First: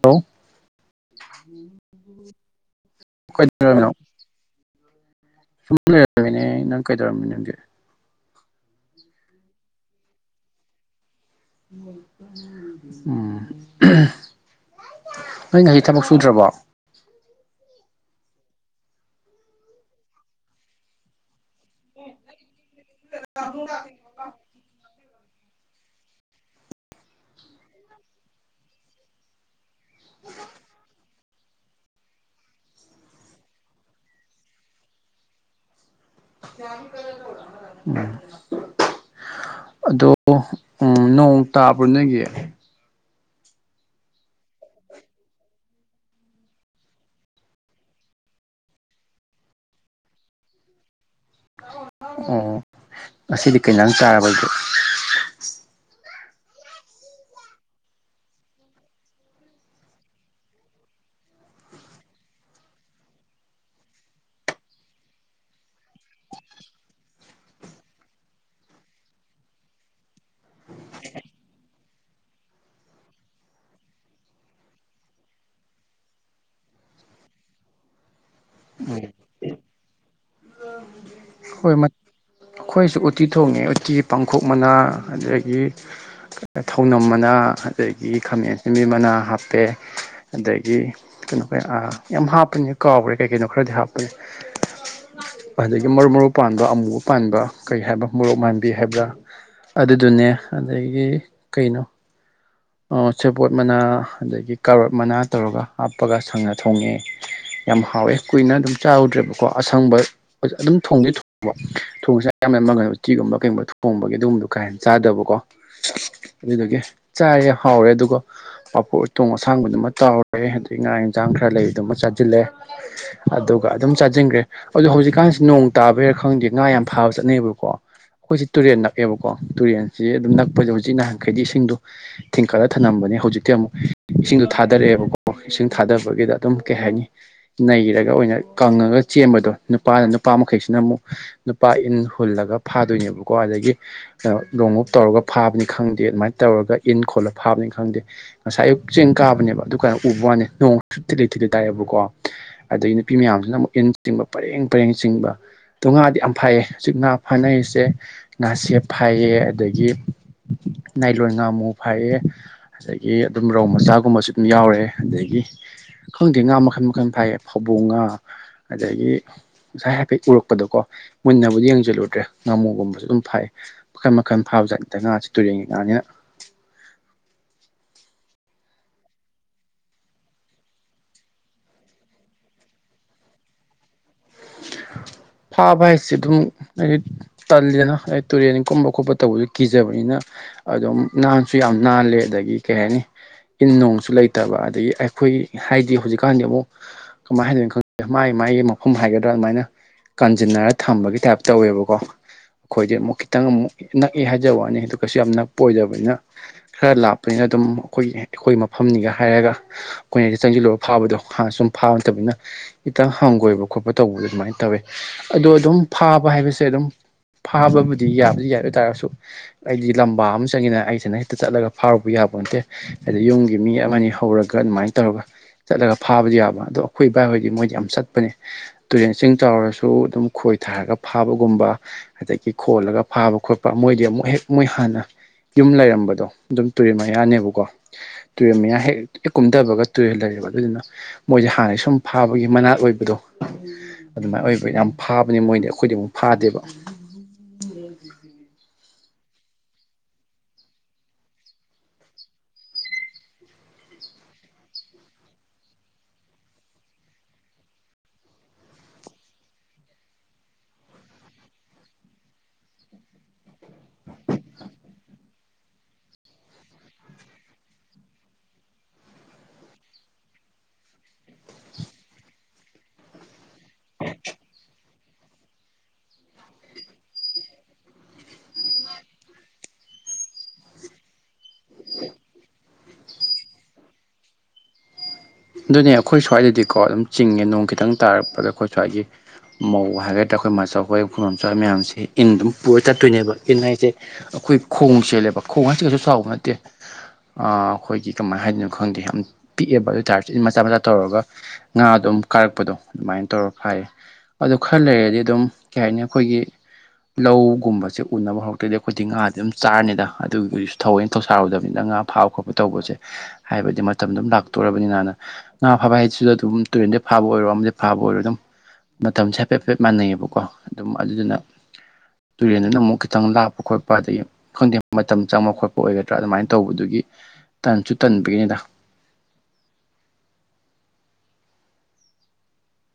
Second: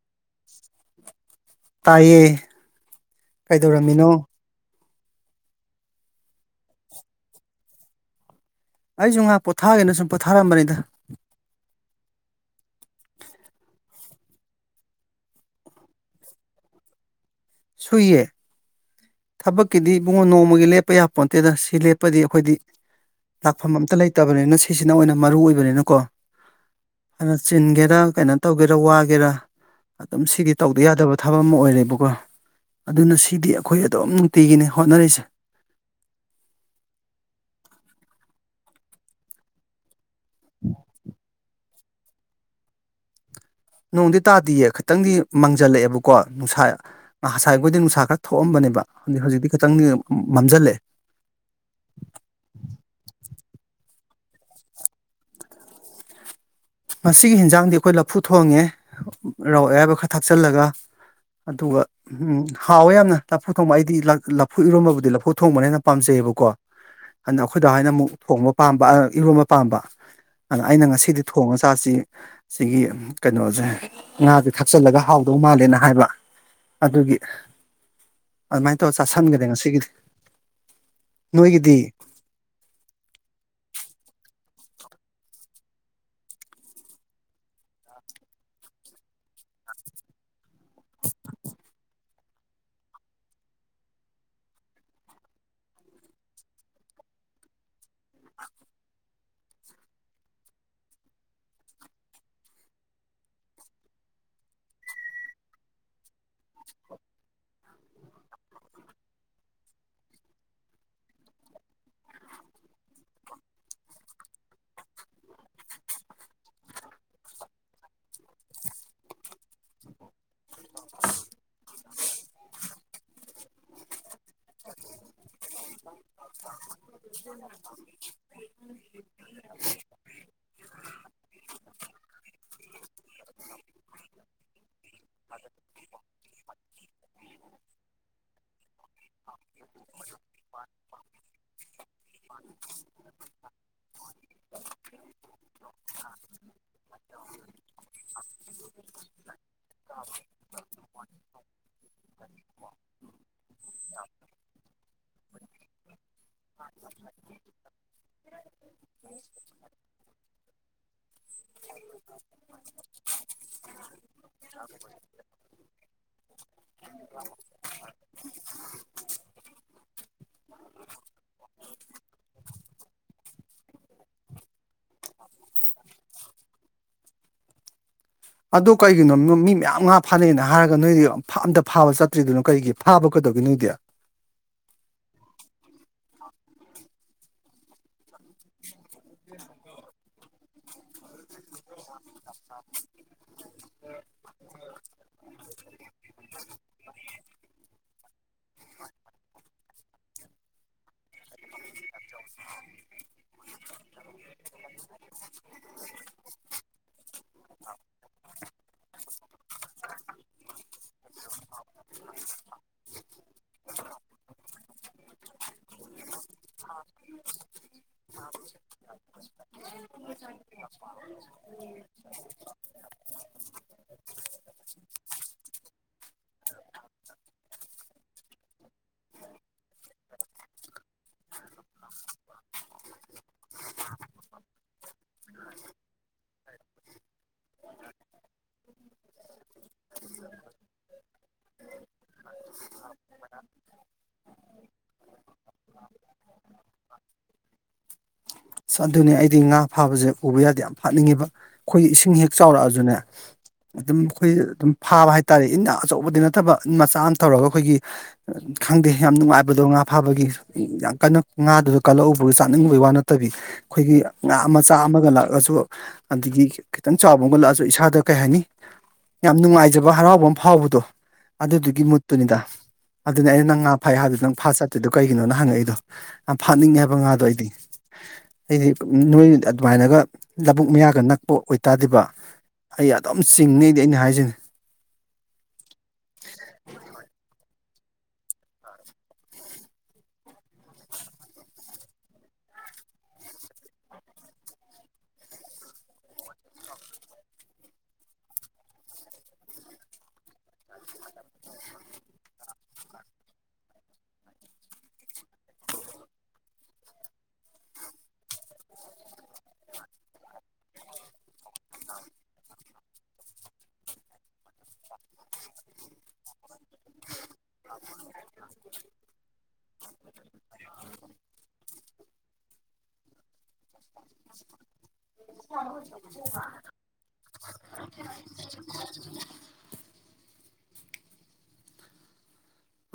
hello ꯇꯥꯏꯌꯦ ꯀꯣꯏꯅ ꯀꯩꯗꯧꯔꯝꯃꯤꯅꯣ ꯁꯨꯃꯅꯦ ꯅꯪ ꯀꯩ ꯇꯧꯔꯦ ꯑꯩꯁꯨ ꯉꯍꯥꯛ ꯄꯣꯊꯥꯒꯦꯅ ꯁꯨꯝ ꯄꯣꯊꯥꯔꯝꯕꯅꯤꯗ ꯎꯝ ꯅꯣꯏ ꯉꯍꯁꯤ ꯊꯕꯛ ꯁꯨꯗ꯭ꯔꯕꯣ ꯁꯨꯏꯌꯦ ꯊꯕꯛ ꯀꯗꯤ ꯅꯣꯡꯃꯒꯂꯦ ꯄꯩꯌꯥꯄꯣꯟ ꯇꯗꯁ ꯁꯤ ꯂꯦꯞꯄꯗꯤ ꯑꯩꯈꯣꯏꯗꯤ ꯂꯥꯛꯐꯝ ꯑꯝꯇ ꯂꯩꯇꯕꯅꯤꯅ ꯁꯤꯁꯤꯅ ꯑꯣꯏꯅ ꯃꯔꯨ ꯑꯣꯏꯕꯅꯤꯅꯀꯣ ꯑꯗꯨꯅ ꯆꯤꯟꯒꯦꯔ ꯀꯩꯅꯣ ꯇꯧꯒꯦꯔꯥ ꯋꯥꯒꯦꯔ ꯑꯗꯨꯝ ꯁꯤꯗꯤ ꯇꯧꯗ ꯌꯥꯗꯕ ꯊꯕꯛ ꯑꯃ ꯑꯣꯏꯔꯦꯕꯀꯣ ꯑꯗꯨꯅ ꯁꯤꯗꯤ ꯑꯩꯈꯣꯏ ꯑꯗꯨꯝ ꯅꯨꯡꯇꯤꯒꯤꯅꯤ ꯍꯣꯠꯅꯔꯤꯁꯦ [unintelligible] ꯑꯗꯣ ꯎꯝ ꯅꯣꯡ ꯇꯥꯕ꯭ꯔꯣ ꯅꯒꯤ ꯅꯣꯡꯗꯤ ꯇꯥꯗꯌꯦ ꯈꯤꯇꯪꯗꯤ ꯃꯥꯡꯖꯜꯂꯛꯑꯦꯕꯀꯣ ꯅꯨꯡꯁꯥ ꯉꯁꯥꯏꯈꯣꯏꯗꯤ ꯅꯨꯡꯁꯥ ꯈꯔ ꯊꯣꯛꯑꯝꯕꯅꯤ ꯕ ꯍꯧꯖꯤꯛꯇꯤ ꯇꯪ ꯃꯝꯁꯤꯜꯂꯦ ꯑꯣ ꯉꯁꯤꯗꯤ ꯀꯩꯩꯅꯪ ꯆꯥꯔꯕꯗ ꯃꯁꯤꯒꯤ ꯍꯟꯖꯥꯡꯗꯤ ꯑꯩꯈꯣꯏ ꯂꯐꯨ ꯊꯣꯡꯉꯦ ꯔꯥꯎ ꯑꯌꯥꯏꯕ ꯈꯔ ꯊꯥꯛꯆꯤꯜꯂꯒ ꯑꯗꯨꯒ ꯍꯥꯎꯋꯦ ꯌꯥꯝꯅ ꯂꯐꯨ ꯊꯣꯡꯕ ꯑꯩꯗꯤ ꯂꯐꯨ ꯏꯔꯣꯝꯕꯕꯨꯗꯤ ꯂꯐꯨ ꯊꯣꯡꯕꯅ ꯍꯦꯟꯅ ꯄꯥꯝꯖꯩ ꯕꯨꯀꯣ ꯑꯗꯨꯗ ꯑꯩꯈꯣꯏꯗ ꯍꯥꯏꯅ ꯑꯃꯨꯛ ꯊꯣꯡꯕ ꯄꯥꯝꯕ ꯏꯔꯣꯟꯝꯕ ꯄꯥꯝꯕ ꯑꯗꯨꯗ ꯑꯩꯅ ꯉꯁꯤꯗꯤ ꯊꯣꯡ ꯑꯁꯁꯤ ꯁꯤꯒꯤ ꯀꯩꯅꯣꯁꯦ ꯉꯥꯁꯦ ꯊꯛꯆꯜꯂꯒ ꯍꯥꯎꯗꯧ ꯃꯥꯜꯂꯦꯅ ꯍꯥꯏꯕ ꯑꯗꯨꯒꯤ ꯑꯗꯨꯃꯥꯏꯅ ꯇꯧꯔ ꯆꯥꯁꯟꯒꯗꯦ ꯉꯁꯤꯒꯤꯗꯤ ꯍꯣꯏ ꯅꯣꯏꯒꯤꯗꯤ ꯑꯩꯈꯣꯏꯁꯨ ꯎꯇꯤ ꯊꯣꯡꯉꯦ ꯎꯇꯤ ꯄꯥꯡꯈꯣꯛ ꯃꯅꯥ ꯑꯗꯒꯤ ꯊꯧꯅꯝ ꯃꯅꯥ ꯑꯗꯒꯤ ꯈꯥꯃꯦꯟ ꯃꯅꯥ ꯍꯥꯞꯄꯦ ꯑꯗꯒꯤ ꯀꯩꯅꯣ ꯀꯩ ꯌꯥꯝ ꯍꯥꯞꯄꯅꯤ ꯀꯥꯎꯈ꯭ꯔꯦ ꯀꯩ ꯀꯩꯅꯣ ꯈꯔꯗꯤ ꯍꯥꯞꯄꯅꯤ ꯑꯗꯒꯤ ꯃꯔꯨ ꯃꯔꯨ ꯄꯥꯟꯕ ꯑꯃꯨꯕ ꯄꯥꯟꯕ ꯀꯔꯤ ꯍꯥꯏꯕ ꯃꯣꯔꯣꯛ ꯃꯥꯟꯕꯤ ꯍꯥꯏꯕ꯭ꯔꯥ ꯑꯗꯨꯗꯨꯅꯦ ꯑꯗꯒꯤ ꯀꯩꯅꯣ [unintelligible] ꯁꯦꯄꯣꯠ ꯃꯅꯥ ꯑꯗꯒꯤ ꯀꯥꯔꯠ ꯃꯅꯥ ꯇꯧꯔꯒ ꯍꯥꯞꯄꯒ ꯁꯪꯅ ꯊꯣꯡꯉꯦ ꯌꯥꯝ ꯍꯥꯎꯋꯦ ꯀꯨꯏꯅ ꯑꯗꯨꯝ ꯆꯥꯍꯧꯗ꯭ꯔꯦꯕꯀꯣ ꯑꯁꯪꯕ ꯑꯗꯨꯝ ꯊꯣꯡꯗꯤ ꯊꯣꯡꯕ ꯊꯣꯡꯁꯦ ꯌꯥꯝꯅ ꯀꯒꯨꯝꯕ ꯀꯩꯒꯨꯝꯕ ꯊꯣꯡꯕꯒꯤ ꯑꯗꯨꯒꯨꯝꯕꯗꯣ ꯀꯥꯍꯦꯟꯅ ꯆꯥꯗꯕꯀꯣ ꯑꯗꯨꯗꯒꯤ ꯆꯥꯔꯦ ꯍꯥꯎꯔꯦ ꯑꯗꯨꯒ ꯄꯄꯣ ꯎꯇꯣꯡ ꯑꯁꯥꯡꯕꯗꯨꯃ ꯇꯥꯎꯔꯦ ꯑꯩ ꯉꯔꯥꯡ ꯏꯟꯁꯥꯡ ꯈꯔ ꯂꯩꯕꯗꯨꯃ ꯆꯥꯁꯤꯜꯂꯦ ꯑꯗꯨꯒ ꯑꯗꯨꯝ ꯆꯥꯁꯤꯟꯈ꯭ꯔꯦ ꯑꯗꯨ ꯍꯧꯖꯤꯛꯀꯥꯟꯁꯤ ꯅꯣꯡ ꯇꯥꯕꯩꯔꯥ ꯈꯪꯗꯦ ꯉꯥ ꯌꯥꯝ ꯐꯥꯕ ꯆꯠꯅꯩꯌꯦꯕꯀꯣ ꯑꯩꯈꯣꯏꯁꯦ ꯇꯨꯔꯦꯟ ꯅꯛꯑꯦꯕꯀꯣ ꯇꯨꯔꯦꯟꯁꯦ ꯑꯗꯨꯝ ꯅꯛꯄꯁꯦ ꯍꯧꯖꯤꯛ ꯅꯍꯥꯟꯈꯩꯗꯤ ꯏꯁꯤꯡꯗꯣ ꯊꯤꯡꯀꯠꯂ ꯊꯝꯂꯝꯝꯕꯅꯦ ꯍꯧꯖꯤꯛꯇꯤ ꯑꯃꯨꯛ ꯏꯁꯤꯡꯗꯣ ꯊꯥꯗꯔꯛꯑꯦꯕꯀꯣ ꯏꯁꯤꯡ ꯊꯥꯗꯕꯒꯤꯗ ꯑꯗꯨꯝ ꯀꯩ ꯍꯥꯏꯅꯤ ꯅꯩꯔꯒ ꯑꯣꯏꯅ ꯀꯪꯉꯒ ꯆꯦꯟꯕꯗꯣ ꯅꯨꯄꯥꯅ ꯅꯨꯄꯥ ꯃꯈꯩꯁꯤꯅ ꯑꯃꯨꯛ ꯅꯨꯄꯥ ꯏꯟ ꯍꯨꯜꯂꯒ ꯐꯥꯗꯣꯏꯅꯦꯕꯀꯣ ꯑꯗꯒꯤ ꯂꯣꯡ ꯑꯣꯞ ꯇꯧꯔꯒ ꯐꯥꯕꯅꯤ ꯈꯪꯗꯦ ꯑꯗꯨꯃꯥꯏꯅ ꯇꯧꯔꯒ ꯏꯟ ꯈꯣꯠꯂ ꯐꯥꯕꯅꯤ ꯈꯪꯗꯦ ꯉꯁꯥꯏ ꯑꯌꯨꯛ ꯆꯦꯡ ꯀꯥꯕꯅꯦꯕ ꯑꯗꯨ ꯀꯥꯏꯅ ꯎꯕ ꯋꯥꯅꯤ ꯅꯣꯡ ꯁꯨ ꯊꯤꯂꯩ ꯊꯤꯂꯩ ꯇꯥꯏꯑꯦꯕꯀꯣ ꯑꯗꯒꯤ ꯅꯨꯄꯤ ꯃꯌꯥꯝꯁꯤꯅ ꯑꯃꯨꯛ ꯏꯟ ꯆꯤꯡꯕ ꯄꯔꯦꯡ ꯄꯔꯦꯡ ꯆꯤꯡꯕ ꯇꯣꯉꯥꯗꯤ ꯌꯥꯝ ꯐꯥꯏꯌꯦ ꯍꯧꯖꯤꯛ ꯉꯥ ꯐꯥꯅꯔꯤꯁꯦ ꯉꯥꯁꯦ ꯐꯥꯏꯩꯌꯦ ꯑꯗꯒꯤ ꯅꯥꯏꯂꯣꯟꯣꯟ ꯉꯥꯃꯨꯛ ꯐꯥꯏꯑꯦ ꯑꯗꯒꯤ ꯑꯗꯨꯝ ꯔꯧ ꯃꯆꯥꯒꯨꯝꯕꯁꯨ ꯑꯗꯨꯝ ꯌꯥꯎꯔꯦ ꯑꯗꯒꯤ ꯈꯪꯗꯦ ꯉꯥ ꯃꯈꯥ ꯀꯔꯝ ꯈꯝ ꯐꯥꯏ ꯐꯕꯣꯡꯉꯥ ꯑꯗꯒꯤ ꯉꯁꯥꯏ ꯍꯥꯏꯐꯦꯠ ꯎꯔꯛꯄꯗꯀꯣ ꯃꯨꯟꯅꯕꯨꯗꯤ ꯌꯦꯡꯁꯤꯜꯂꯨꯗ꯭ꯔꯦ ꯉꯥꯃꯨꯒꯨꯝꯕꯁꯨ ꯑꯗꯨꯝ ꯐꯥꯛꯦ ꯃꯈꯜ ꯃꯈꯜ ꯐꯥꯕꯖꯥꯠ ꯅꯠꯇ꯭ꯔ ꯉꯥꯁꯤ ꯇꯨꯔꯦꯟꯒꯤ ꯉꯥꯅꯤꯅ ꯑꯗꯣ ꯀꯩꯒꯤꯅꯣ ꯃꯤ ꯃꯌꯥꯝ ꯉꯥ ꯐꯥꯅꯩꯅ ꯍꯥꯏꯔꯒ ꯅꯣꯏꯗꯤ ꯑꯝꯇ ꯐꯥꯕ ꯆꯠꯇ꯭ꯔꯤꯗꯨꯅꯣ ꯀꯔꯤꯒꯤ ꯐꯥꯕ ꯒꯅꯤꯗ [unintelligible] ꯐꯥꯕ ꯍꯥꯏꯁꯤꯦ ꯑꯗꯨꯝ ꯑꯩ ꯇꯜꯂꯦꯅ ꯑꯩ ꯇꯨꯔꯦꯟ ꯀꯨꯝꯕ ꯈꯣꯠꯄ ꯇꯧꯕꯗ ꯀꯤꯖꯕꯅꯤꯅ ꯑꯗꯨꯝ ꯅꯥꯟꯁꯨ ꯌꯥꯝ ꯅꯥꯜꯂꯦ ꯑꯗꯒꯤ ꯀꯩ ꯍꯥꯏꯅꯤ ꯏꯟ ꯅꯣꯡꯁꯨ ꯂꯩꯇꯕ ꯑꯗꯒꯤ ꯑꯩꯈꯣꯏ ꯍꯥꯏꯗꯤ ꯍꯧꯖꯤꯛꯀꯥꯟꯗꯤ ꯑꯃꯨꯛ ꯀꯃꯥꯏꯅ ꯍꯥꯏꯗꯣꯏꯅ ꯈꯪꯦ ꯃꯒꯤ ꯃꯥꯏꯒꯤ ꯃꯐꯝ ꯍꯥꯏꯒꯗ꯭ꯔꯥ ꯈꯔ ꯑꯗꯨꯃꯥꯏꯅ ꯀꯟꯁꯤꯟꯅꯔ ꯊꯝꯕꯒꯤ ꯇꯥꯏꯞ ꯇꯧꯋꯦꯕꯀꯣ ꯑꯩꯈꯣꯏꯗꯤ ꯑꯃꯨꯛ ꯈꯤꯇꯪ ꯑꯃꯨꯛ ꯅꯛꯑꯦ ꯍꯥꯏꯖꯕ ꯋꯥꯅꯤ ꯑꯗꯨ ꯀꯩꯁꯨ ꯌꯥꯝ ꯅꯛꯄ ꯑꯣꯏꯗꯕꯅꯤꯅ ꯈꯔ ꯂꯥꯞ ꯅꯤꯅ ꯑꯗꯨꯝ ꯑꯩꯈꯣꯏꯒꯤ ꯑꯩꯈꯣꯏ ꯃꯐꯝꯅꯤꯒ ꯍꯥꯏꯔꯒ ꯑꯩꯈꯣꯏꯅꯗ ꯆꯪꯁꯤꯜꯂꯒ ꯐꯥꯕꯗꯣ ꯍꯥꯟꯅ ꯁꯨꯝ ꯐꯥꯕ ꯅꯠꯇꯕꯅꯤꯅ ꯏꯇꯪ ꯍꯪꯒꯣꯏꯕ ꯈꯣꯠꯄ ꯇꯧꯕ ꯑꯗꯨꯃꯥꯏꯅ ꯇꯧꯋꯦ ꯑꯗꯣ ꯑꯗꯨꯝ ꯐꯥꯕ ꯍꯥꯏꯕꯁꯦ ꯑꯗꯨꯝ ꯐꯥꯕꯕꯨꯗꯤ ꯌꯥꯕꯨꯗꯤ ꯌꯥꯗ ꯑꯣꯏꯇꯥꯥꯔꯁꯨ ꯑꯩꯗꯤ ꯂꯝꯕꯥ ꯑꯃ ꯆꯪꯉꯤꯅ ꯑꯩꯁꯤꯅ ꯍꯦꯛꯇ ꯆꯠꯂꯒ ꯐꯥꯎꯔꯨꯕ ꯌꯥꯕ ꯅꯠꯇꯦ ꯍꯥꯏꯗꯤ ꯌꯨꯝꯒꯤ ꯃꯤ ꯑꯃꯅꯤ ꯍꯧꯔꯒ ꯑꯗꯨꯃꯥꯏꯅ ꯇꯧꯔꯒ ꯆꯠꯂꯒ ꯐꯥꯕꯗꯤ ꯌꯥꯕ ꯑꯗꯣ ꯑꯩꯈꯣꯏ ꯏꯕꯥꯏ ꯍꯣꯏꯗꯤ ꯃꯣꯏꯗꯤ ꯌꯥꯝ ꯆꯠꯄꯅꯦ ꯇꯨꯔꯦꯟꯁꯤꯡꯤꯡ ꯆꯥꯎꯔꯁꯨ ꯑꯗꯨꯝ ꯈꯣꯏ ꯊꯥꯔꯒ ꯐꯥꯕꯒꯨꯝꯕ ꯑꯗꯒꯤ ꯈꯣꯜꯂꯒ ꯐꯥꯕ ꯈꯣꯠꯄ ꯃꯣꯏ ꯑꯣꯏ ꯃꯣꯏ ꯍꯦꯛ ꯃꯣꯏ ꯍꯥꯟꯅ ꯌꯨꯝ ꯂꯩꯔꯝꯕꯗꯣ ꯑꯗꯨꯝ ꯇꯨꯔꯦꯜ ꯃꯌꯥꯅꯦꯕꯀꯣ ꯇꯨꯔꯦꯜ ꯃꯌꯥ ꯍꯦꯛ ꯀꯨꯝꯊꯕꯒ ꯇꯨꯔꯦꯜ ꯂꯩꯔꯌꯦꯦꯕ ꯑꯗꯨꯗꯨꯅ ꯃꯣꯏꯁꯦ ꯍꯥꯟꯅꯩ ꯁꯨꯝ ꯐꯥꯕꯒꯤ ꯃꯅꯥꯛ ꯑꯣꯏꯕꯗꯣ ꯑꯗꯨꯃꯥꯏꯅ ꯑꯣꯏꯕ ꯌꯥꯝ ꯐꯥꯕꯅꯦ ꯃꯣꯏꯗꯤ ꯑꯩꯈꯣꯏꯗꯤ ꯑꯃꯨꯛ ꯐꯥꯗꯦꯕ ꯑꯁ ꯑꯗꯨꯅꯦ ꯑꯩꯗꯤ ꯉꯥ ꯐꯥꯕꯁꯦ ꯎꯕ ꯌꯥꯗꯦ ꯌꯥꯝ ꯐꯅꯤꯡꯉꯦꯕ ꯑꯩꯈꯣꯏ ꯏꯁꯤꯡ ꯍꯦꯛ ꯆꯥꯎꯔꯛꯑꯁꯨꯅꯦ ꯑꯗꯨꯝ ꯑꯩꯈꯣꯏ ꯑꯗꯨꯝ ꯐꯥꯕ ꯍꯥꯏꯇꯥꯥꯔꯦ ꯏꯟꯅ ꯑꯆꯧꯕꯗꯤ ꯅꯠꯇꯕ ꯃꯆꯥ ꯑꯃ ꯇꯧꯔꯒ ꯑꯩꯈꯣꯏꯒꯤ ꯈꯪꯗꯦ ꯌꯥꯝ ꯅꯨꯡꯉꯥꯏꯕꯗꯣ ꯉꯥ ꯐꯥꯕꯒꯤ ꯌꯥꯝ ꯀꯟꯅ ꯉꯥꯗꯨꯗ ꯀꯜꯂꯛꯎꯕ ꯆꯥꯅꯤꯡꯕꯒꯤ ꯋꯥꯅ ꯐꯠꯇꯕꯤ ꯑꯩꯈꯣꯏꯒꯤ ꯉꯥ ꯃꯆꯥ ꯑꯃꯒ ꯂꯥꯛꯑꯁꯨ ꯑꯗꯒꯤ ꯈꯤꯇꯪ ꯆꯥꯎꯕ ꯑꯃꯒ ꯂꯥꯛꯑꯁꯨ ꯏꯁꯥꯗ ꯀꯩ ꯍꯥꯏꯅꯤ ꯌꯥꯝ ꯅꯨꯡꯉꯥꯏꯖꯕ ꯍꯔꯥꯎꯕ ꯑꯃ ꯐꯥꯎꯕꯗꯣ ꯑꯗꯨꯗꯨꯒꯤ ꯃꯨꯠꯇꯨꯅꯤꯗ ꯑꯗꯨꯅꯦ ꯑꯩꯅ ꯅꯪ ꯉꯥ ꯐꯥꯏ ꯍꯥꯏꯕꯗꯨꯣ ꯅꯪ ꯐꯥ ꯆꯠꯇꯦꯗꯣ ꯀꯩꯒꯤꯅꯣꯅ ꯍꯪꯉꯛꯏꯗꯣ ꯐꯥꯠꯅꯤꯡꯉꯦ ꯍꯥꯏꯕ ꯉꯥꯗꯣ ꯑꯩꯗꯤ ꯑꯩꯗꯤ ꯅꯣꯏ ꯑꯗꯨꯃꯥꯏꯅꯒ ꯂꯧꯕꯨꯛ ꯃꯌꯥꯒ ꯅꯛꯄ ꯑꯣꯏꯇꯥꯗ꯭ꯔꯤꯕ ꯑꯩ ꯑꯗꯨꯝ ꯆꯤꯡꯅꯤꯩꯗꯤ ꯑꯩꯅ ꯍꯥꯏꯖꯅꯤ ꯑꯗꯨꯅꯦ ꯑꯩꯈꯣꯏ ꯁ꯭ꯋꯥꯏꯗꯗꯤꯀꯣ ꯑꯗꯨꯝ ꯆꯤꯡꯉꯦ ꯅꯣꯡ ꯈꯤꯇꯪ ꯇꯥꯔꯛꯄꯗ ꯑꯩꯈꯣꯏ ꯁ꯭ꯋꯥꯏꯒꯤ ꯃꯧ ꯍꯥꯏꯒꯗ꯭ꯔꯥ ꯑꯩꯈꯣꯏ ꯃꯆꯥ ꯑꯩꯣꯏ ꯈꯨꯅꯣꯝꯆꯥꯣꯏ ꯃꯌꯥꯝꯁꯦ ꯏꯟ ꯑꯗꯨꯝ ꯄꯨꯔ ꯆꯠꯇꯣꯏꯅꯦꯕ ꯏꯟ ꯍꯥꯏꯁꯦ ꯑꯩꯈꯣꯏ ꯈꯣꯡ ꯆꯦꯜꯂꯦꯕ ꯈꯣꯡ ꯍꯥꯏꯁꯤ ꯀꯩꯁꯨ ꯁꯥꯎꯕ ꯅꯠꯇꯦ ꯑꯩꯈꯣꯏꯒꯤ ꯀꯃꯥꯏꯅ ꯍꯥꯏꯗꯣꯏꯅꯣ ꯈꯪꯗꯦ ꯌꯥꯝ ꯄꯤꯛꯑꯦꯕ ꯑꯗꯨ ꯑꯣꯏꯇꯥꯔꯗꯤ ꯃꯆꯥ ꯃꯆꯥ ꯇꯧꯔꯒ ꯉꯥꯗꯣ ꯑꯗꯨꯝ ꯀꯥꯔꯛꯄꯗꯣ ꯑꯗꯨꯃꯥꯏꯅ ꯇꯧꯔ ꯐꯌꯦ ꯑꯗꯨ ꯈꯔ ꯂꯩꯔꯗꯤ ꯑꯗꯨꯝ ꯀꯩ ꯍꯥꯏꯅꯤ ꯑꯩꯈꯣꯏꯒꯤ ꯂꯧꯒꯨꯝꯕꯁꯦ ꯎꯅꯕ ꯍꯧꯔꯛꯇ꯭ꯔꯗꯤ ꯑꯩꯈꯣꯏꯗꯤ ꯉꯥꯗꯤ ꯑꯗꯨꯝ ꯆꯥꯔꯅꯤꯗ ꯑꯗꯨꯗꯨꯁꯨ ꯊꯧꯑꯣꯏꯅ ꯊꯧꯁꯥꯔꯨꯗꯕꯅꯤ ꯅꯪ ꯉꯥ ꯐꯥꯕ ꯈꯣꯠꯄ ꯇꯧꯕꯁꯦ ꯍꯥꯏꯕꯗꯤ ꯃꯇꯝꯗꯨꯝ ꯂꯥꯛꯇꯣꯔꯔꯕꯅꯤꯅꯅ ꯉꯥ ꯐꯥꯕ ꯍꯥꯏꯁꯤꯗ ꯑꯗꯨꯝ ꯇꯨꯔꯦꯟꯗ ꯐꯥꯕ ꯑꯣꯏꯔꯣ ꯑꯃꯗꯤ ꯐꯥꯕ ꯑꯣꯏꯔꯣ ꯑꯗꯨꯝ ꯃꯇꯝꯁꯦ ꯐꯦ ꯐꯦꯞ ꯃꯥꯟꯅꯩꯑꯕꯀꯣ ꯑꯗꯨꯝ ꯑꯗꯨꯗꯨꯅ ꯇꯨꯔꯦꯟꯗꯨꯅ ꯑꯃꯨꯛ ꯈꯤꯇꯪ ꯂꯥꯞꯄ ꯈꯣꯠꯄ ꯑꯗꯒꯤ ꯈꯪꯗꯦ ꯃꯇꯝ ꯆꯪꯕ ꯈꯣꯠꯄ ꯑꯣꯏꯒꯗ꯭ꯔꯥ ꯑꯗꯨꯃꯥꯏꯅ ꯇꯧꯕꯗꯨꯒꯤ ꯇꯟꯁꯨ ꯇꯟꯕꯒꯤꯅꯤꯗ [unintelligible]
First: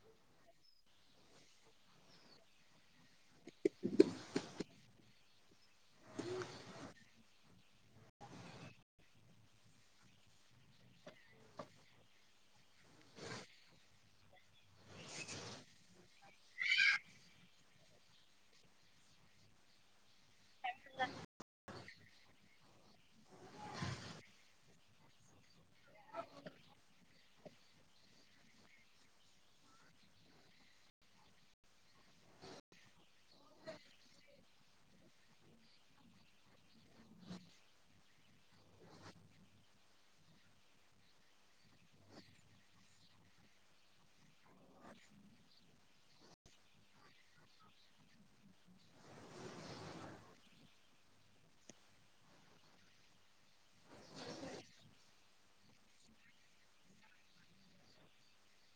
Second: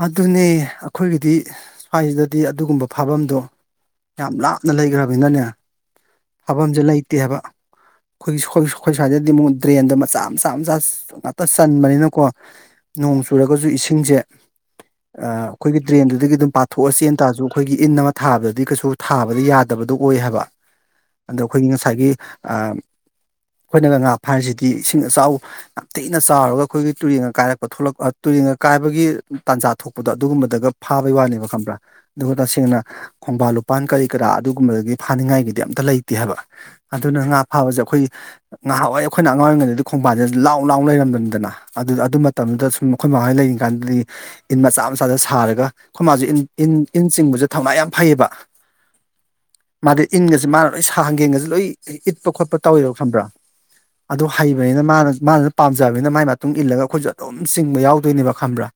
ꯑꯗꯨꯅꯦ ꯑꯩꯈꯣꯏꯒꯤꯗꯤ ꯁ꯭ꯋꯥꯏꯁꯤꯗꯗꯤ ꯑꯗꯨꯒꯨꯝꯕ ꯐꯥꯐꯝꯗꯣ ꯌꯥꯝ ꯂꯥꯞꯅ ꯂꯩꯈ꯭ꯔꯕꯅꯤꯅꯅꯦ ꯊꯐꯝꯁꯦ ꯂꯩꯇꯦ ꯍꯥꯏꯕ ꯑꯩꯈꯣꯏ ꯑꯩꯈꯣꯏ ꯁ꯭ꯋꯥꯏꯗꯗꯤ ꯑꯃꯨꯛ ꯗ꯭ꯔꯦꯟꯗꯣ ꯃꯆꯥ ꯃꯆꯥ ꯃꯆꯥ ꯉꯥꯛꯇ ꯆꯟꯕꯅꯤꯅꯀꯣ ꯅꯣꯡ ꯆꯨꯔꯒꯁꯨ ꯏꯁꯤꯡꯁꯦ ꯑꯩꯈꯣꯏꯒꯤ ꯇ꯭ꯔꯦꯟꯗꯨꯗꯒꯤ ꯑꯗꯨꯝ ꯄꯥꯊꯣꯛꯑꯁꯦꯅ ꯇꯥꯔꯁꯨ ꯑꯩꯈꯣꯏꯒꯤ ꯏꯟ ꯑꯃ ꯊꯥꯕꯗꯗꯤ ꯀꯩꯁꯨ ꯊꯥꯕꯗꯤ ꯌꯥꯗꯕ ꯑꯣꯏ ꯍꯥꯏꯕ ꯑꯗ ꯑꯩꯈꯣꯏꯒꯤ ꯉꯁꯥꯏꯒꯤ ꯑꯩꯈꯣꯏꯅꯒ ꯉꯥ ꯐ ꯍꯥꯏꯔꯤꯁꯤꯗꯤ ꯏꯁꯤꯡ ꯑꯆꯥꯎ ꯌꯥꯝ ꯊꯤꯅ ꯆꯥꯎꯔꯒ ꯑꯩꯈꯣꯏꯒꯤ ꯇꯨꯔꯦꯟꯒ ꯀꯥꯏꯔꯛꯄ ꯊꯣꯛꯂꯛꯄ ꯉ ꯀꯥꯏꯕꯒꯤ ꯇꯥꯟꯖꯥ ꯊꯣꯛꯄꯗꯣ ꯑꯗꯨꯒꯨꯝꯕꯗꯒ ꯐꯥꯕꯩ ꯋꯥꯅꯦꯕ ꯈꯪꯕ꯭ꯔꯥ ꯑꯗꯨꯒ ꯇꯁꯦꯡꯅ ꯊꯪꯕꯥꯜ ꯂꯨꯄꯥꯟ ꯀꯔꯤ ꯀꯔꯥ ꯑꯗꯨꯒꯨꯝꯕꯗꯒꯤ ꯐꯥꯅꯤꯡꯉꯥꯏꯒꯤꯅꯤ ꯑꯝꯇ ꯂꯩꯇꯦ ꯍꯥꯏꯕ ꯑꯗꯨꯅ ꯉꯥ ꯐꯥꯕꯁꯦ ꯑꯩꯈꯣꯏ ꯉꯍꯥꯋꯥ ꯑꯩꯈꯣꯏꯅ ꯑꯉꯥꯡ ꯑꯣꯏꯔꯤꯉꯩꯗꯗꯤ ꯈꯣꯡꯕꯥꯟꯁꯦ ꯂꯥꯎ ꯂ ꯂꯩꯔꯝꯅꯤꯗꯅ ꯑꯗꯨ ꯃꯇꯝꯗꯨꯗ ꯁꯨꯝ ꯑꯩꯣꯏ ꯃꯈ ꯂꯩꯔꯤ ꯀꯥꯟꯗꯗꯤ ꯏꯟ ꯃꯆꯥ ꯃꯆꯥꯗ ꯁꯥꯔꯒ ꯣꯏ ꯃꯥ ꯏꯟ ꯆꯤꯡꯕꯁꯦ ꯊꯧꯅꯥ ꯌꯥꯝ ꯐꯩꯌꯦꯕ ꯃꯥꯗꯤ ꯏꯟꯒꯁꯤꯦ ꯃꯥꯅ ꯂꯣꯏ ꯁꯥ ꯍꯥꯡꯒꯦꯡꯒꯁꯦ ꯂꯣꯏ ꯏꯠꯄ ꯈꯣꯠꯄ ꯇꯧꯋꯔꯣ ꯈꯕ꯭ꯔꯥ ꯑꯗꯨ ꯍꯩꯕꯅꯤꯅ ꯃꯥꯅ ꯃꯥꯅ ꯄꯥꯝꯖꯕꯅꯤꯅ ꯃꯒꯤ ꯃꯇꯨꯡ ꯏꯜꯂꯒ ꯑꯩꯈꯣꯏꯁꯨ ꯑꯗꯨꯝ ꯆꯤꯡꯕ ꯌꯥꯎꯗꯣꯏꯅꯦꯕ ꯈꯪꯕ꯭ꯔꯥ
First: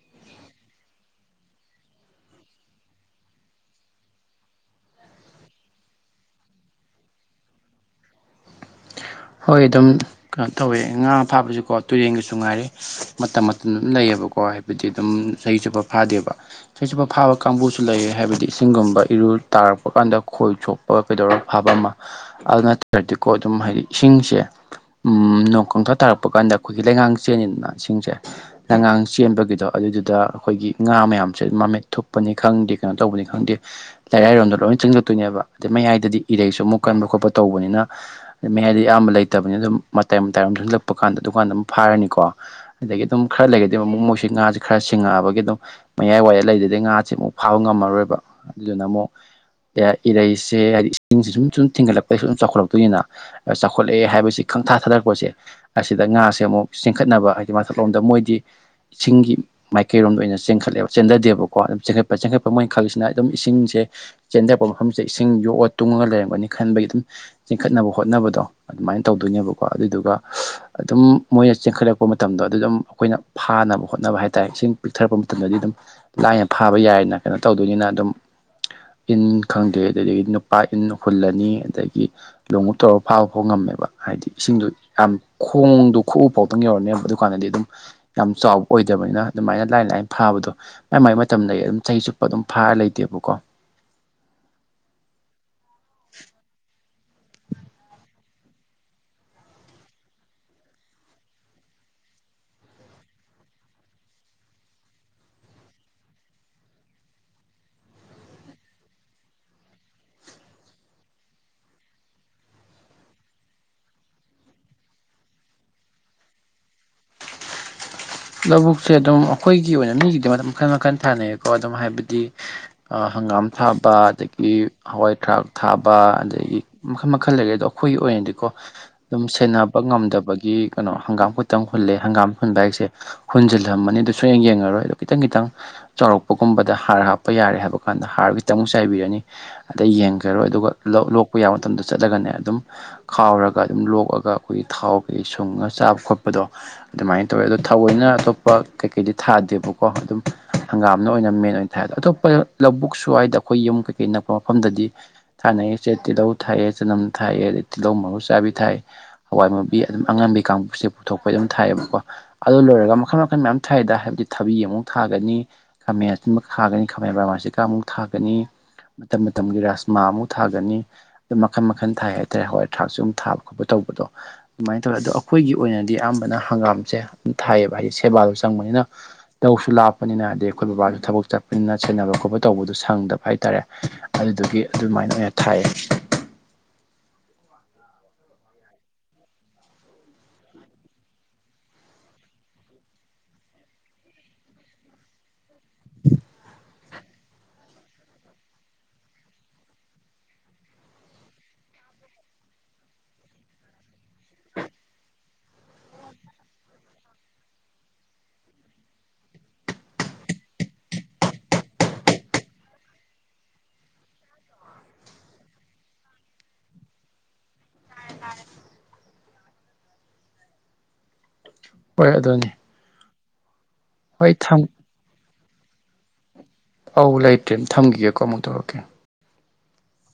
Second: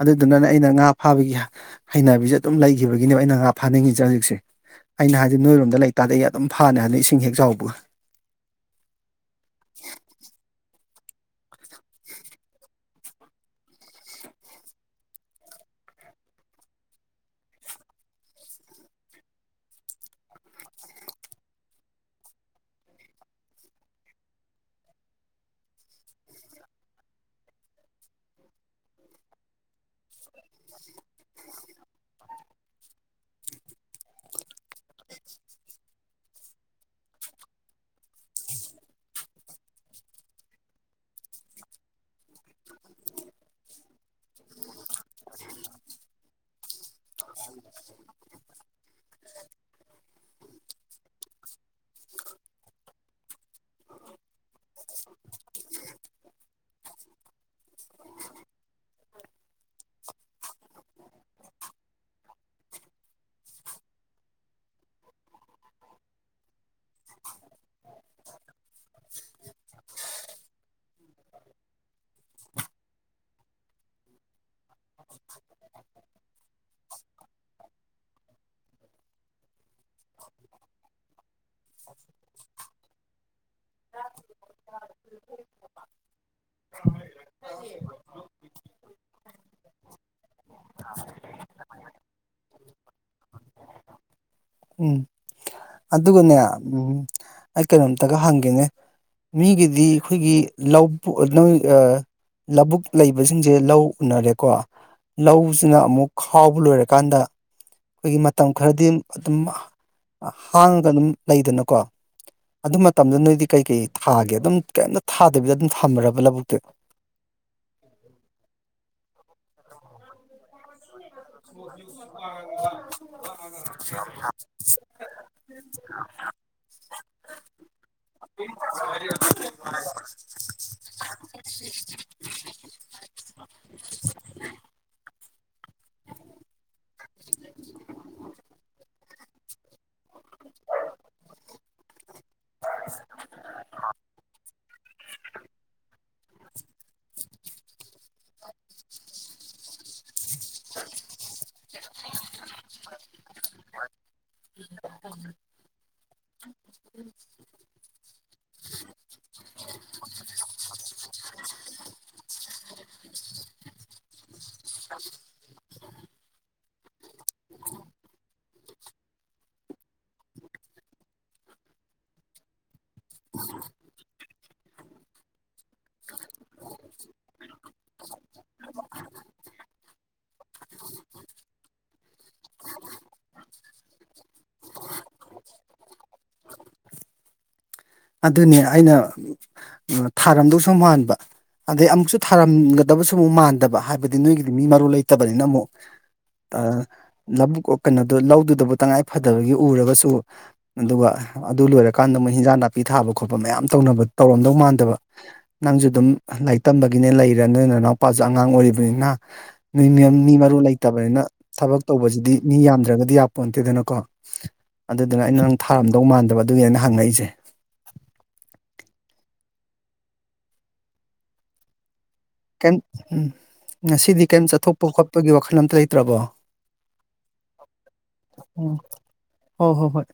ꯑꯗꯨꯗꯨꯅꯅꯦ ꯑꯩꯅ ꯉꯥ ꯐꯥꯕꯒꯤ ꯍꯩꯅꯕꯤꯁꯦ ꯑꯗꯨꯝ ꯂꯩꯈꯤꯕꯒꯤꯅꯦꯕ ꯑꯩꯅ ꯉꯥ ꯐꯥꯅꯤꯡꯉꯤꯁꯦ ꯍꯧꯖꯤꯛꯁꯦ ꯑꯩꯅ ꯍꯥꯏꯗꯤ ꯅꯣꯏꯔꯣꯝꯗ ꯂꯩꯇꯥꯥꯔꯗꯤ ꯑꯩ ꯑꯗꯨꯝ ꯐꯅꯤ ꯍꯥꯏꯅ ꯏꯁꯤꯡ ꯍꯦꯛ ꯆꯥꯎꯕꯒ ꯍꯣꯏ ꯑꯗꯨꯝ ꯀꯩꯅꯣ ꯇꯧꯋꯦ ꯉꯥ ꯐꯥꯕꯁꯨꯀꯣ ꯇꯨꯔꯦꯟꯒꯁꯨ ꯉꯥꯏꯔꯦ ꯃꯇꯝ ꯃꯇꯝ ꯑꯗꯨꯝ ꯂꯩꯌꯦꯕꯀꯣ ꯍꯥꯏꯕꯗꯤ ꯑꯗꯨꯝ ꯆꯍꯤ ꯆꯨꯞꯄ ꯐꯥꯗꯦꯕ ꯁꯤꯁꯤꯐ ꯐꯥꯕ ꯀꯥꯡꯕꯨꯁꯨ ꯂꯩꯔ ꯍꯥꯏꯕꯗꯤ ꯏꯁꯤꯡꯒꯨꯝꯕ ꯏꯔꯨ ꯇꯥꯔꯛꯄ ꯀꯥꯟꯗ ꯈꯣꯏ ꯆꯣꯛꯄ ꯑꯩ ꯀꯩꯗꯧꯔꯒ ꯐꯕ ꯑꯃ ꯑꯗꯨ ꯅꯠꯇ꯭ꯔꯗꯤꯀꯣ ꯑꯗꯨꯝ ꯍꯥꯏꯗꯤ ꯏꯁꯤꯡꯁꯦ ꯎꯝ ꯅꯣꯡ ꯀꯣꯡꯊꯥ ꯇꯥꯔꯛꯄ ꯀꯥꯟꯗ ꯑꯩꯈꯣꯏꯒꯤ ꯂꯩꯉꯥꯡ ꯆꯦꯟꯜꯂꯤꯗꯅ ꯁꯤꯡꯁꯦ ꯂꯩꯉꯥꯡ ꯆꯦꯟꯕꯒꯤꯗꯣ ꯑꯗꯨꯏꯗꯨꯗ ꯑꯩꯈꯣꯏꯒꯤ ꯉꯥ ꯃꯌꯥꯝꯁꯦ ꯃꯃꯤꯠ ꯊꯨꯞꯄꯅꯤ ꯈꯪꯗꯦ ꯀꯩꯅꯣ ꯇꯧꯕꯅꯤ ꯈꯪꯗꯦ ꯂꯩꯔꯥꯏꯔꯣꯝꯗ ꯂꯣꯏꯅ ꯆꯤꯡ ꯆꯛꯇꯣꯏꯅꯦꯕ ꯑꯗꯩ ꯃꯌꯥꯏꯗꯗꯤ ꯏꯔꯩꯁꯨ ꯑꯃꯨꯛ ꯀꯟꯕ ꯈꯣꯠꯄ ꯇꯧꯕꯅꯤꯅ ꯃ ꯍꯥꯏꯗꯤ ꯑꯌꯥꯝꯕ ꯂꯩꯇꯕꯅꯤꯅ ꯑꯗꯨꯝ ꯃꯇꯥꯏ ꯃꯇꯥꯏꯔꯣꯝ ꯆꯜꯂꯛꯄ ꯀꯥꯟꯗ ꯗꯨꯀꯥꯟꯗ ꯑꯗꯨꯝ ꯐꯥꯔꯅꯤꯀꯣ ꯑꯗꯒꯤ ꯑꯗꯨꯝ ꯈꯔ ꯂꯩꯒꯗꯤ ꯑꯃꯨꯛ ꯃꯣꯏꯁꯤ ꯉꯥꯥꯁꯦ ꯈꯔ ꯁꯤꯡꯉꯛꯑꯕꯒꯤ ꯑꯗꯨꯝ ꯃꯌꯥꯏ ꯋꯥꯏ ꯂꯩꯗꯗꯤ ꯉꯥꯁ ꯑꯃꯨꯛ ꯐꯥꯕ ꯉꯝꯃꯔꯣꯏꯕ ꯑꯗꯨꯗꯨꯅ ꯑꯃꯨꯛ ꯏꯔꯩꯁꯦ ꯍꯥꯏꯗꯤ ꯏꯁꯤꯡꯁꯦ ꯁꯨꯝ ꯁꯨꯝ ꯊꯤꯡꯒꯠꯂꯛꯄꯁꯨ ꯁꯨꯝ ꯆꯥꯎꯈꯠꯂꯛꯇꯣꯏꯅꯤꯅ ꯆꯥꯎꯈꯠꯂꯛꯑꯦ ꯍꯥꯏꯕꯁꯤ ꯈꯪ ꯊꯥꯊꯔꯛꯄꯁꯦ ꯑꯁꯤꯗ ꯉꯥꯁꯦ ꯑꯃꯨꯛ ꯆꯤꯡꯈꯠꯅꯕ ꯍꯥꯏꯗꯤ ꯃꯊꯛꯂꯣꯝꯗ ꯃꯣꯏꯗꯤ ꯏꯁꯤꯡꯒꯤ ꯃꯥꯏꯀꯩꯔꯣꯝꯗ ꯑꯣꯏꯅ ꯆꯦꯟꯈꯠꯂꯦꯕ ꯆꯦꯟꯊꯗꯦꯕꯀꯣ ꯑꯗꯨꯝ ꯆꯦꯟꯈꯠꯄ ꯆꯦꯟꯈꯠꯄ ꯃꯣꯏꯅ ꯈꯛꯁꯤꯅ ꯑꯗꯨꯝ ꯏꯁꯤꯡꯁꯦ ꯆꯦꯟꯊꯔꯛꯄ ꯃꯐꯝꯁꯗꯦ ꯏꯁꯤꯡ ꯌꯣꯛꯑ ꯇꯨꯡꯉꯒ ꯂꯩꯔꯝꯒꯅꯤ ꯈꯟꯕꯒꯤ ꯑꯗꯨꯝ ꯆꯤꯡꯈꯠꯅꯕ ꯍꯣꯠꯅꯕꯗ [unintelligible] ꯁꯃꯥꯏꯅ ꯇꯧꯗꯣꯏꯅꯦꯕꯀꯣ ꯑꯗꯨꯗꯨꯒ ꯑꯗꯨꯝ ꯃꯣꯏꯅ ꯆꯦꯟꯈꯠꯂꯛꯄ ꯃꯇꯝꯗꯣ ꯑꯗꯨ ꯑꯗꯨꯝ ꯑꯩꯈꯣꯏꯅ ꯐꯥꯅꯕ ꯍꯣꯠꯅꯕ ꯍꯥꯏ ꯇꯔꯦ ꯏꯁꯤꯡ ꯄꯤꯛꯊꯔꯛꯄ ꯃꯇꯝꯗꯗꯤ ꯑꯗꯨꯝ ꯂꯥꯏꯅ ꯐꯥꯕ ꯌꯥꯏꯅ ꯀꯩꯅꯣ ꯇꯧꯗꯣꯏꯅꯤꯅ ꯑꯗꯨꯝ ꯏꯟ ꯈꯪꯗꯦ ꯑꯗꯨꯗꯒꯤ ꯅꯨꯄꯥ ꯏꯟ ꯍꯨꯜꯂꯅꯤ ꯑꯗꯒꯤ ꯂꯨꯃꯨꯛ ꯇꯧꯔꯛ ꯐꯥꯕ ꯐꯥꯎ ꯉꯝꯃꯦꯕ ꯍꯥꯏꯗꯤ ꯏꯁꯤꯡꯗꯣ ꯌꯥꯝ ꯈꯣꯡꯗꯣ ꯈꯨꯣꯛꯎ ꯐꯥꯎꯗꯪ ꯌꯧꯔꯅꯦꯕ ꯑꯗꯨꯀꯥꯟꯗꯗꯤ ꯑꯗꯨꯝ ꯌꯥꯝ ꯆꯥꯎꯕ ꯑꯣꯏꯗꯕꯅꯤꯅ ꯑꯗꯨꯃꯥꯏꯅ ꯂꯥꯏꯟ ꯂꯥꯏꯅ ꯐꯥꯕꯗꯣ ꯃꯥꯏ ꯃꯥꯏ ꯃꯇꯝꯗꯒꯤ ꯑꯗꯨꯝ ꯆꯍꯤ ꯆꯨꯞꯄ ꯑꯗꯨꯝ ꯐꯥꯔ ꯂꯩꯇꯦꯕ ꯄꯨꯀꯣ [unintelligible] ꯎꯝ ꯑꯗꯨꯒꯅꯦ ꯎꯝ ꯑꯩ ꯀꯩꯅꯣꯝꯇꯒ ꯍꯪꯒꯦꯅꯦ ꯃꯤꯒꯤꯗꯤ ꯑꯩꯈꯣꯏꯒꯤ [unintelligible] ꯂꯧꯕꯨꯛ ꯂꯩꯕꯁꯤꯡꯁꯦ ꯂꯧ ꯎꯅꯔꯦꯀꯣ ꯂꯧꯁꯤꯅ ꯑꯃꯨꯛ ꯈꯥꯎꯕ ꯂꯣꯏꯔꯀꯥꯟꯗ ꯑꯩꯈꯣꯏꯒꯤ ꯃꯇꯝ ꯈꯔꯗꯤ ꯑꯗꯨꯝ ꯍꯥꯡꯉꯒ ꯑꯗꯨꯝ ꯂꯩꯗꯅꯀꯣ ꯑꯗꯨ ꯃꯇꯝꯗ ꯅꯣꯏꯗꯤ ꯀꯩꯀꯩ ꯊꯥꯒꯦ ꯑꯗꯨꯝ ꯀꯩꯝꯇ ꯊꯥꯗꯕꯤꯗ ꯑꯗꯨꯝ ꯊꯝꯕꯔ꯭ ꯕ ꯂꯧꯕꯨꯛꯇꯨ [inaudible] ꯂꯧꯕꯨꯛꯁꯦ ꯑꯗꯨꯝ ꯑꯩꯈꯣꯏꯒꯤ ꯑꯣꯏꯅ ꯃꯤꯒꯤꯗꯃꯛ ꯃꯈꯟ ꯃꯈꯟ ꯊꯥꯅꯩꯌꯦꯀꯣ ꯑꯗꯨꯝ ꯍꯥꯏꯕꯗꯤ ꯍꯪꯒꯥꯝ ꯊꯥꯕ ꯑꯗꯒꯤ ꯍꯋꯥꯏ ꯊꯔꯥꯛ ꯊꯥꯕ ꯑꯗꯒꯤ ꯃꯈꯜ ꯃꯈꯜ ꯂꯩꯔꯦ ꯑꯣ ꯑꯩꯈꯣꯏꯒꯤ ꯑꯣꯏꯅꯗꯤꯀꯣ ꯑꯗꯨꯝ ꯁꯦꯟꯅꯕ ꯉꯝꯗꯕꯒꯤ ꯀꯩꯅꯣ ꯍꯪꯒꯥꯝ ꯈꯨꯛꯇꯪ ꯍꯨꯜꯂꯦ ꯍꯪꯒꯥꯝ ꯍꯨꯟꯕꯁꯦ ꯍꯨꯟꯖꯤꯜꯂꯝꯃꯅꯤ ꯑꯗꯨ ꯁꯨꯡꯌꯦꯡ ꯌꯦꯡꯉꯔꯣꯏ ꯑꯗꯨ ꯈꯤꯇꯪ ꯈꯤꯇꯪ ꯆꯥꯎꯔꯛꯄꯒꯨꯝꯕꯗ ꯍꯥꯔ ꯍꯥꯞꯄ ꯌꯥꯔꯦ ꯍꯥꯏꯕ ꯀꯥꯟꯗ ꯗ ꯍꯥꯔ ꯈꯤꯇꯪ ꯑꯃꯨꯛ ꯆꯥꯏꯕꯤꯔꯅꯤ ꯗ ꯌꯦꯡꯒꯔ꯭ ꯔꯣꯏ ꯑꯗꯨꯒ ꯂꯣꯛꯄ ꯌꯥꯕ ꯃꯇꯝꯗ ꯆꯠꯂꯒꯅꯦ ꯑꯗꯨꯝ ꯈꯥꯎꯔꯒ ꯑꯗꯨꯝ ꯂꯣꯛꯑꯒ ꯑꯩꯈꯣꯏꯒꯤ ꯊꯥꯎ ꯑꯩꯈꯣꯏꯒꯤ ꯁꯨꯡꯉ ꯆꯥꯕ ꯈꯣꯠꯄꯗꯣ ꯑꯗꯨꯃꯥꯏꯅ ꯇꯧꯋꯦ ꯑꯗꯣ ꯊꯧꯑꯣꯏꯅ ꯑꯇꯣꯞꯄ ꯀꯩꯀꯩꯗꯤ ꯊꯥꯗꯦꯕꯀꯣ ꯑꯗꯨꯝ ꯍꯪꯒꯥꯝꯅ ꯑꯣꯏꯅ ꯃꯦꯟ ꯑꯣꯏꯅ ꯊꯥꯏꯌꯦ ꯑꯇꯣꯞꯄ ꯂꯧꯕꯨꯛ ꯁꯋ꯭ꯥꯏꯗ ꯑꯩꯈꯣꯏ ꯌꯨꯝ ꯀꯩꯀꯩ ꯅꯛꯄ ꯃꯐꯝꯗꯗꯤ ꯊꯥꯅꯩꯁꯦ ꯇꯤꯜꯍꯧ ꯊꯥꯏꯌꯦ ꯆꯅꯝ ꯊꯥꯏꯌꯦ ꯑꯗꯩ ꯇꯤꯜꯍꯧ ꯃꯔꯨ ꯆꯥꯕꯤ ꯊꯥꯏ ꯍꯋꯥꯏ ꯃꯨꯕꯤ ꯑꯗꯨꯝ ꯑꯉꯝꯕꯤ ꯀꯥꯡꯕꯨꯁꯦ ꯄꯨꯊꯣꯛꯄꯩ ꯑꯗꯨꯝ ꯊꯥꯏꯌꯦꯕꯀꯣ ꯑꯗꯨ ꯂꯣꯏꯔꯒ ꯃꯈꯜ ꯃꯈꯜ ꯃꯌꯥꯝ ꯊꯥꯏꯗ ꯍꯥꯏꯕꯗꯤ ꯊꯕꯤ ꯑꯃꯨꯛ ꯊꯥꯒꯅꯤ ꯈꯥꯃꯦꯟ ꯑꯁꯤꯟꯕ ꯊꯥꯒꯅꯤ ꯈꯥꯃꯦꯟ ꯍꯧꯖꯤꯀ ꯑꯃꯨꯛ ꯊꯥꯒꯅꯤ ꯃꯇꯝ ꯃꯇꯝꯒꯤ ꯔꯥꯖꯃꯥ ꯑꯃꯨꯛ ꯊꯥꯒꯅꯤ ꯑꯗꯨꯝ ꯃꯈꯟ ꯃꯈꯟ ꯊꯥꯏ ꯍꯥꯏꯇꯥꯔꯦ ꯍꯋꯥꯏ ꯊꯔ꯭ ꯥꯛꯁꯨ ꯑꯗꯨꯝ ꯊꯥꯕ ꯈꯣꯠꯄ ꯇꯧꯕ ꯗꯣ ꯑꯗꯨꯃꯥꯏꯅ ꯇꯧꯋꯦ ꯑꯗꯣ ꯑꯩꯈꯣꯏꯒꯤ ꯑꯣꯏꯅꯗꯤ ꯑꯌꯥꯝꯕꯅ ꯍꯪꯒꯥꯝꯖꯦ ꯊꯥꯏꯌꯦꯕ ꯍꯥꯏꯗꯤ ꯁꯦꯕꯥꯗꯣ ꯆꯪꯕꯅꯤꯅ ꯇꯧꯁꯨ ꯂꯥꯞꯄꯅꯤꯅ ꯍꯥꯏꯗꯤ ꯑꯩꯈꯣꯏ ꯕꯕꯥꯁꯨ ꯊꯕꯛ ꯆꯠꯄꯅꯤꯅ ꯁꯦꯟꯅꯕ ꯈꯣꯠꯄ ꯇꯧꯕꯗꯣ ꯁꯪꯗꯕ ꯍꯥꯏꯇꯥꯔꯦ ꯑꯗꯨꯗꯨꯒꯤ ꯑꯗꯨꯃꯥꯏꯅ ꯊꯥꯏꯌꯦ [inaudible] ꯑꯗꯨꯅꯦ ꯑꯩꯅ ꯊꯥꯔꯝꯗꯧ ꯁꯨ ꯃꯥꯟꯕ ꯑꯗꯩ ꯑꯃꯨꯛꯁꯨ ꯊꯥꯔꯝꯒꯗꯕꯁꯨ ꯑꯃꯨꯛ ꯃꯥꯟꯗꯕ ꯍꯥꯏꯕꯗꯤ ꯅꯣꯏꯒꯤꯗꯤ ꯃꯤ ꯃꯔꯨ ꯂꯩꯇꯕꯅꯤꯅ ꯑꯃꯨꯛ ꯂꯧꯕꯨꯛ ꯀꯩꯅꯣ ꯂꯧꯗꯨꯗꯕꯨ ꯇꯉꯥꯏ ꯐꯗꯕꯒꯤ ꯎꯔꯒꯁꯨ ꯑꯗꯨꯒ ꯑꯗꯨ ꯂꯣꯏꯔꯀꯥꯟꯗ ꯃꯨꯛ ꯍꯤꯟꯖꯥꯡ ꯅꯥ ꯄꯤ ꯊꯥꯕ ꯈꯣꯠꯄ ꯃꯌꯥꯝ ꯇꯧꯅꯕ ꯇꯧꯔꯝꯗꯧ ꯃꯥꯟꯗꯕ ꯅꯪꯖꯨ ꯑꯗꯨꯝ ꯂꯥꯏꯔꯤꯛ ꯇꯝꯕꯒꯤꯅꯦ ꯂꯩꯔ ꯅ ꯅꯅꯥꯎꯄꯥꯖꯨ ꯑꯉꯥꯡ ꯑꯣꯏꯔꯤꯕꯅꯤꯅ ꯃꯤ ꯃꯔꯨ ꯂꯩꯇꯕꯅꯤꯅ ꯊꯕꯛ ꯇꯧꯕꯖꯤꯗꯤ ꯃꯤ ꯌꯥꯝꯅ ꯌꯥꯝꯗ꯭ꯔꯒꯗꯤ ꯌꯥꯄꯣꯠꯇꯦꯗꯅꯀꯣ ꯑꯗꯨꯗꯨꯅ ꯑꯩꯅ ꯅꯪ ꯊꯥꯔꯝꯗꯧ ꯃꯥꯟꯗꯕ ꯑꯗꯨꯒꯤꯅꯦ ꯑꯩꯅ ꯍꯪꯉꯛꯏꯁꯦ ꯎꯝ ꯇꯥꯔꯦ ꯍꯣꯏ ꯑꯗꯨꯅꯤ ꯀꯩꯝ ꯉꯁꯤꯗꯤ ꯍꯣꯏ ꯀꯔꯤꯝ ꯊꯝ ꯆꯠꯊꯣꯛꯄ ꯈꯣꯠꯄꯒꯤ ꯋꯥꯈꯜ ꯑꯝꯇ ꯂꯩꯇ꯭ꯔꯕꯣ ꯑꯧ ꯂꯩꯇ꯭ꯔꯦ ꯊꯝꯈꯤꯒꯦ ꯀꯣ ꯑꯃꯨꯛ ꯇꯧꯔꯛꯀꯦ ꯍꯣꯏ ꯍꯣꯏ ꯍꯣꯏ